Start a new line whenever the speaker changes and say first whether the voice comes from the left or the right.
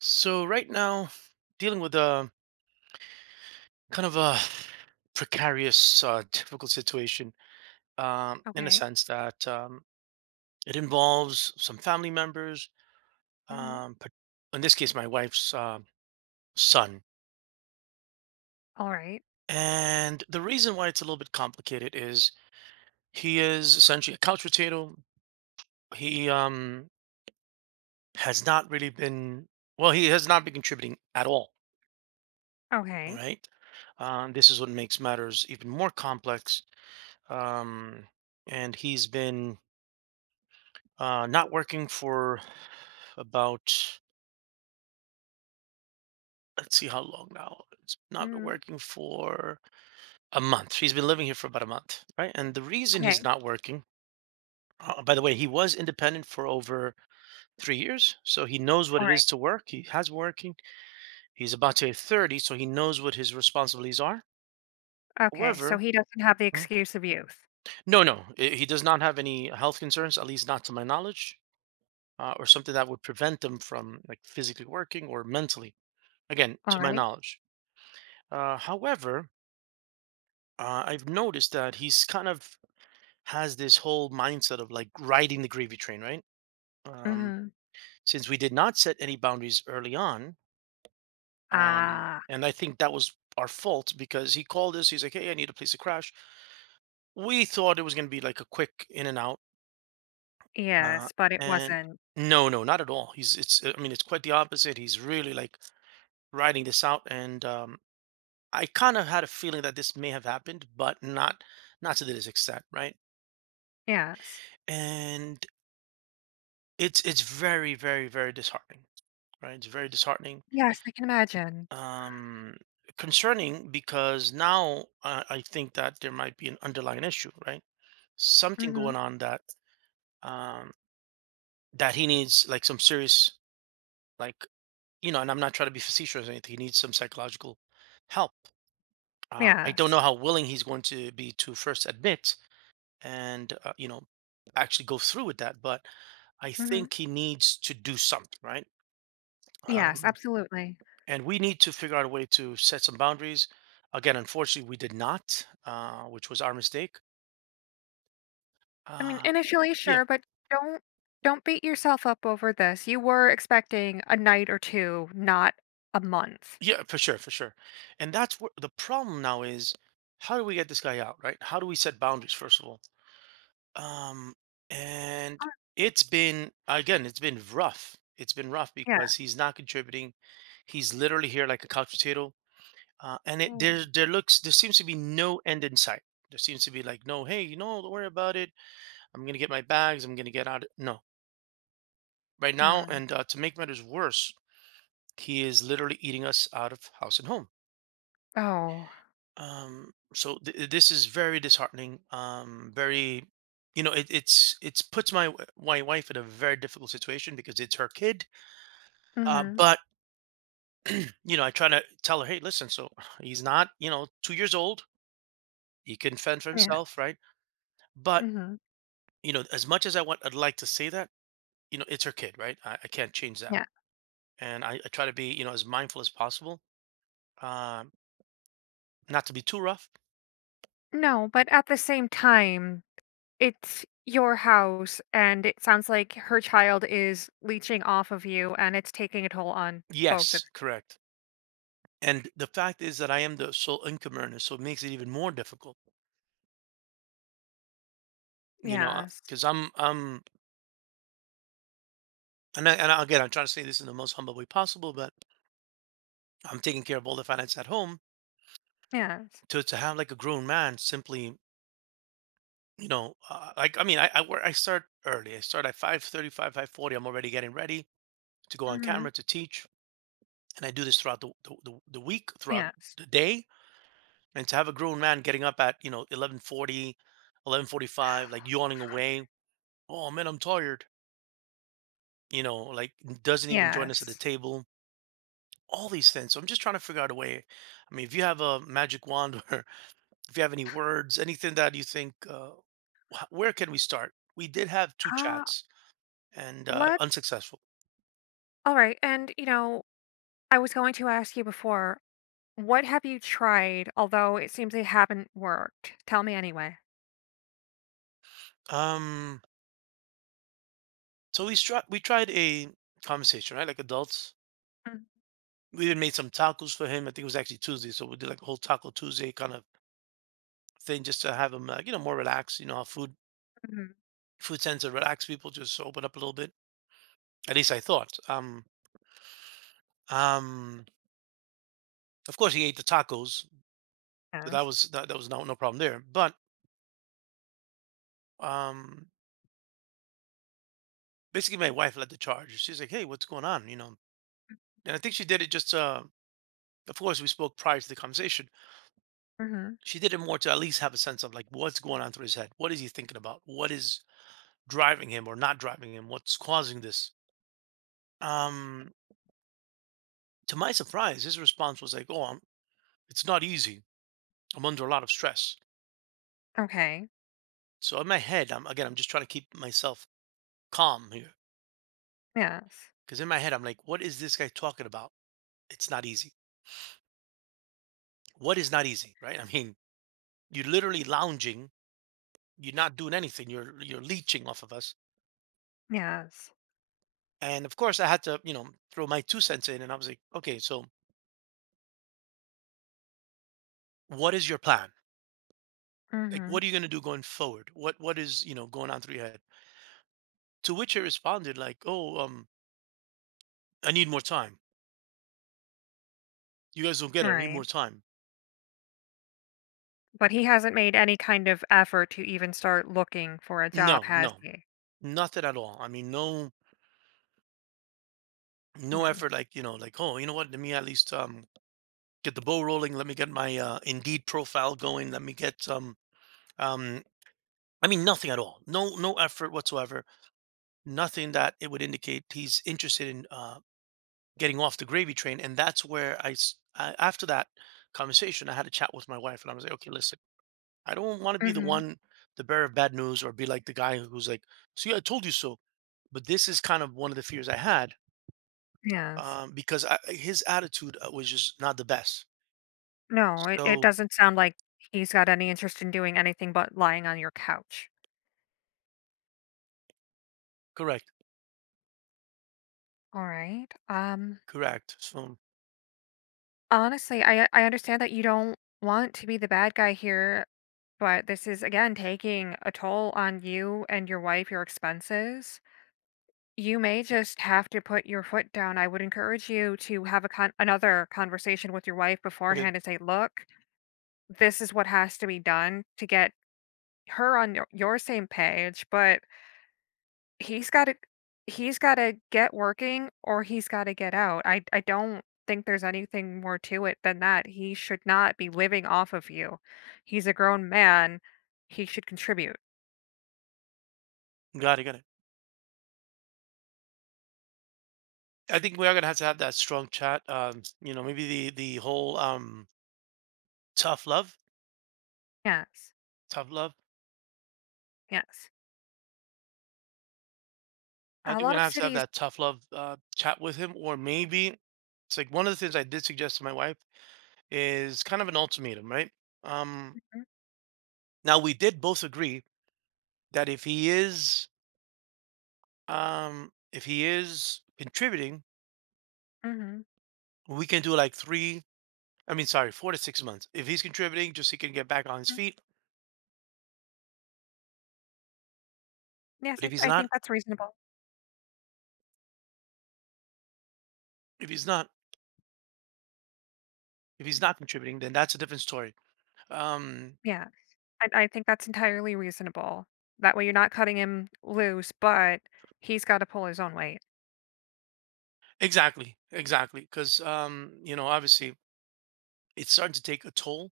right: So right now, dealing with a kind of a precarious, difficult situation, in the
left: Okay.
right: sense that it involves some family members,
left: Mhm.
right: but in this case, my wife's son.
left: Alright.
right: And the reason why it's a little bit complicated is he is essentially a couch potato. He um, has not really been, he has not been contributing at all. All
left: Okay.
right: right. This is what makes matters even more complex um, and he's been not working for about, let's see how long now. It's not
left: Mhm.
right: working for a month. He's been living here for about a month, right? And the reason
left: Okay.
right: he's not working, by the way, he was independent for over 3 years, so he knows what it
left: Alright.
right: is to work. He has working. He's about to hit 30, so he knows what his responsibilities are.
left: Okay, so
right: However,
left: he doesn't have the
right: mhm,
left: excuse of youth.
right: no, no, he does not have any health concerns, at least not to my knowledge. Or something that would prevent them from, like, physically working or mentally. Again, to my
left: Alright.
right: knowledge. However, I've noticed that he's kind of has this whole mindset of, like, riding the gravy train, right? Um,
left: Mhm.
right: since we did not set any boundaries early on, um,
left: Ah,
right: and I think that was our fault because he called us. He's like, "Hey, I need a place to crash." We thought it was going to be like a quick in and out, uh,
left: yes, but it
right: and
left: wasn't.
right: no, no, not at all. He's it's. I mean, it's quite the opposite. He's really like riding this out, and I kind of had a feeling that this may have happened, but not to this extent, right?
left: Yes.
right: And it's very, very, very disheartening, right? It's very disheartening,
left: Yes, I can imagine.
right: um, concerning, because now I think that there might be an underlying issue, right? Something
left: Mhm.
right: going on that um, that he needs, like, some serious, like, you know, and I'm not trying to be facetious or anything, he needs some psychological help. I don't
left: Yes.
right: know how willing he's going to be to first admit and, you know, actually go through with that, but I
left: Mhm.
right: think he needs to do something, right?
left: Yes,
right: um,
left: absolutely.
right: and we need to figure out a way to set some boundaries. Again, unfortunately, we did not, which was our mistake.
left: I mean,
right: uh,
left: initially,
right: yeah,
left: sure, but don't don't beat yourself up over this. You were expecting a night or two, not a month.
right: yeah, for sure, for sure. And that's where the problem now is: how do we get this guy out, right? How do we set boundaries, first of all? Um, and
left: Uh,
right: It's been, again, it's been rough
left: yeah.
right: because he's not contributing. He's literally here like a couch potato, and it there
left: Mm.
right: there looks there seems to be no end in sight. There seems to be like, no, hey, you know, don't worry about it. I'm gonna get my bags. I'm gonna get out. No, right now,
left: Mm.
right: and to make matters worse, he is literally eating us out of house and home.
left: Oh.
right: This is very disheartening. Very, you know, it, it's puts my my wife in a very difficult situation because it's her kid.
left: Mhm.
right: But You know, I try to tell her, hey, listen, so he's not, you know, two years old. He can fend for
left: Yeah.
right: himself, right? But
left: Mhm.
right: you know, as much as I want, I'd like to say that, you know, it's her kid, right? I can't change that.
left: Yeah.
right: And I try to be, you know, as mindful as possible, um, not to be too rough.
left: No, but at the same time, it's your house, and it sounds like her child is leeching off of you, and it's taking a toll on both of.
right: Yes, correct. And the fact is that I am the sole income earner, so it makes it even more difficult, you know,
left: Yes.
right: because I'm, and, I, and again, I'm trying to say this in the most humble way possible, but I'm taking care of all the finance at home.
left: Yes.
right: To have like a grown man simply, you know, like, I mean, I work, I start early. I start at 5:35, 5:40. I'm already getting ready to go on
left: Mhm.
right: camera to teach, and I do this throughout the week, throughout
left: Yes.
right: the day, and to have a grown man getting up at, you know, 11:40, 11:45, like yawning away. Oh man, I'm tired. You know, like, doesn't even join us at the
left: Yes.
right: table. All these things. So I'm just trying to figure out a way. I mean, if you have a magic wand, or if you have any words, anything that you think, where can we start? We did have two
left: Uh,
right: chats, and
left: let
right: unsuccessful.
left: Alright, and, you know, I was going to ask you before, what have you tried, although it seems they haven't worked? Tell me anyway.
right: Um, we tried a conversation, right? Like adults.
left: Mm,
right: We even made some tacos for him. I think it was actually Tuesday, so we did like a whole Taco Tuesday kind of thing, just to have him, you know, more relaxed. You know, how
left: mhm.
right: food tends to relax people, just open up a little bit. At least I thought. Um, of course, he ate the tacos, so that
left: Yes.
right: was that, that was no problem there. But um, basically, my wife led the charge. She's like, "Hey, what's going on?" You know, and I think she did it just. Of course, we spoke prior to the conversation.
left: Mhm.
right: She did it more to at least have a sense of, like, what's going on through his head. What is he thinking about? What is driving him or not driving him? What's causing this? Um, to my surprise, his response was like, "Oh, I'm, it's not easy. I'm under a lot of stress."
left: Okay.
right: So in my head, I'm just trying to keep myself calm here,
left: Yes.
right: because in my head, I'm like, "What is this guy talking about? It's not easy. What is not easy, right? I mean, you're literally lounging. You're not doing anything. You're leeching off of us."
left: Yes.
right: And of course, I had to, you know, throw my two cents in, and I was like, "Okay, so what is your plan? Like,
left: Mhm.
right: what are you going to do going forward? What is, you know, going on through your head?" To which he responded like, "Oh, I need more time. You guys don't get it. I need
left: Right.
right: more time."
left: But he hasn't made any kind of effort to even start looking for a job,
right: No,
left: has
right: no,
left: he?
right: nothing at all. I mean, no, no
left: Mm.
right: effort. Like, you know, like, oh, you know what? Let me at least get the ball rolling. Let me get my Indeed profile going. Let me get um. I mean, nothing at all. No, no effort whatsoever. Nothing that it would indicate he's interested in, getting off the gravy train. And that's where after that conversation, I had a chat with my wife, and I was like, okay, listen, I don't want to be the
left: Mhm.
right: one, the bearer of bad news, or be like the guy who's like, see, I told you so. But this is kind of one of the fears I had,
left: Yes.
right: his attitude was just not the best.
left: No, it
right: So
left: doesn't sound like he's got any interest in doing anything but lying on your couch.
right: correct,
left: All right.
right: correct. So
left: Honestly, I understand that you don't want to be the bad guy here, but this is again taking a toll on you and your wife, your expenses. You may just have to put your foot down. I would encourage you to have a another conversation with your wife
right: okay,
left: beforehand and say, "Look, this is what has to be done to get her on your same page, but he's gotta he's gotta get working or he's gotta get out. I don't think there's anything more to it than that. He should not be living off of you. He's a grown man. He should contribute."
right: got it, got it. I think we are gonna have to have that strong chat. You know, maybe the whole tough love,
left: Yes.
right: tough love.
left: Yes.
right: I
left: A
right: think we're
left: lot
right: gonna
left: of
right: have to have
left: cities.
right: that tough love chat with him, or maybe it's like one of the things I did suggest to my wife is kind of an ultimatum, right? Um,
left: Mhm,
right: Now we did both agree that if he is contributing,
left: mhm,
right: we can do like three I mean sorry 4 to 6 months if he's contributing, just he can get back on his
left: mm.
right: feet.
left: Yes,
right: But
left: I
right: if he's
left: I
right: not,
left: think that's reasonable.
right: if he's not if he's not contributing, then that's a different story. um
left: Yeah. I think that's entirely reasonable. That way you're not cutting him loose, but he's gotta pull his own weight.
right: exactly, exactly. Because you know, obviously it's starting to take a toll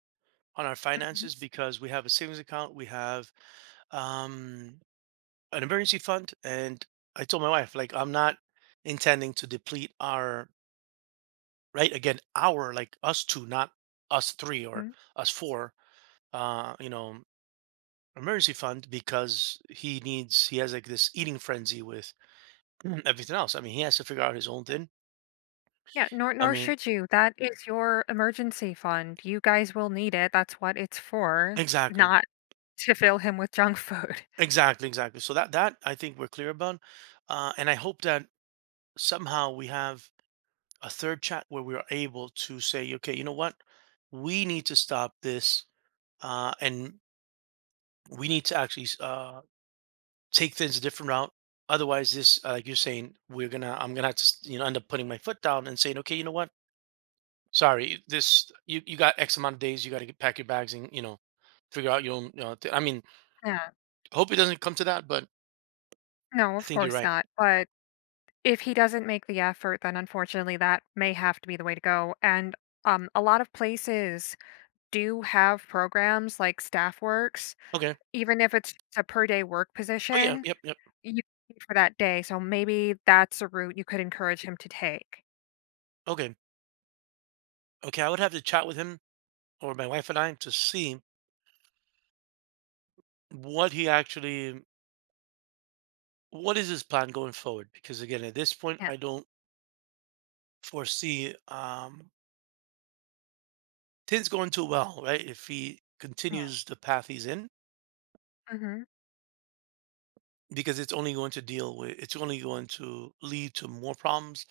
right: on our
left: Mhm.
right: finances, because we have a savings account, we have um an emergency fund. And I told my wife, like, I'm not intending to deplete our, right, again, our, like, us two, not us three or
left: Mhm.
right: us four, you know, emergency fund. Because he needs, he has like this eating frenzy with everything else. I mean, he has to figure out his own thing.
left: Yeah, nor
right: I
left: nor
right: mean,
left: should you. That is your emergency fund. You guys will need it. That's what it's for,
right: exactly,
left: not to fill him with junk food.
right: exactly, exactly. So that, that I think we're clear about, and I hope that somehow we have a third chat where we are able to say, okay, you know what, we need to stop this, and we need to actually take things a different route. Otherwise, this, like you're saying, I'm gonna have to, you know, end up putting my foot down and saying, okay, you know what, sorry, this, you got X amount of days. You got to get pack your bags and, you know, figure out your own. You know, I mean,
left: Yeah.
right: hope it doesn't come to that, but
left: No,
right: I
left: of
right: think you're
left: course
right: right.
left: not. But if he doesn't make the effort, then unfortunately that may have to be the way to go. And a lot of places do have programs like staff works,
right: Okay.
left: even if it's a per day work
right: Oh yeah.
left: position,
right: Yep. Yep.
left: you paid for that day. So maybe that's a route you could encourage him to take.
right: Okay. Okay. I would have to chat with him or my wife and I to see what he actually, what is his plan going forward. Because again, at this point,
left: Yeah.
right: I don't foresee things going too well. Right. If he
left: Yeah.
right: continues the path he's in,
left: Mhm.
right: because it's only going to lead to more problems.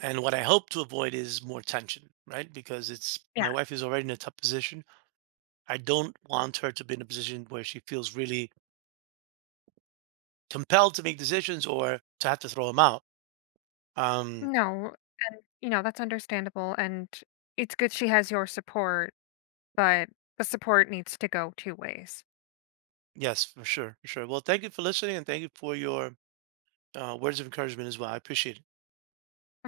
right: And what I hope to avoid is more tension, right? Because it's
left: Yeah.
right: my wife is already in a tough position. I don't want her to be in a position where she feels really compelled to make decisions or to have to throw them out. Um,
left: No, and you know, that's understandable and it's good she has your support, but the support needs to go two ways.
right: yes, for sure, for sure. Well, thank you for listening, and thank you for your words of encouragement as well. I appreciate it.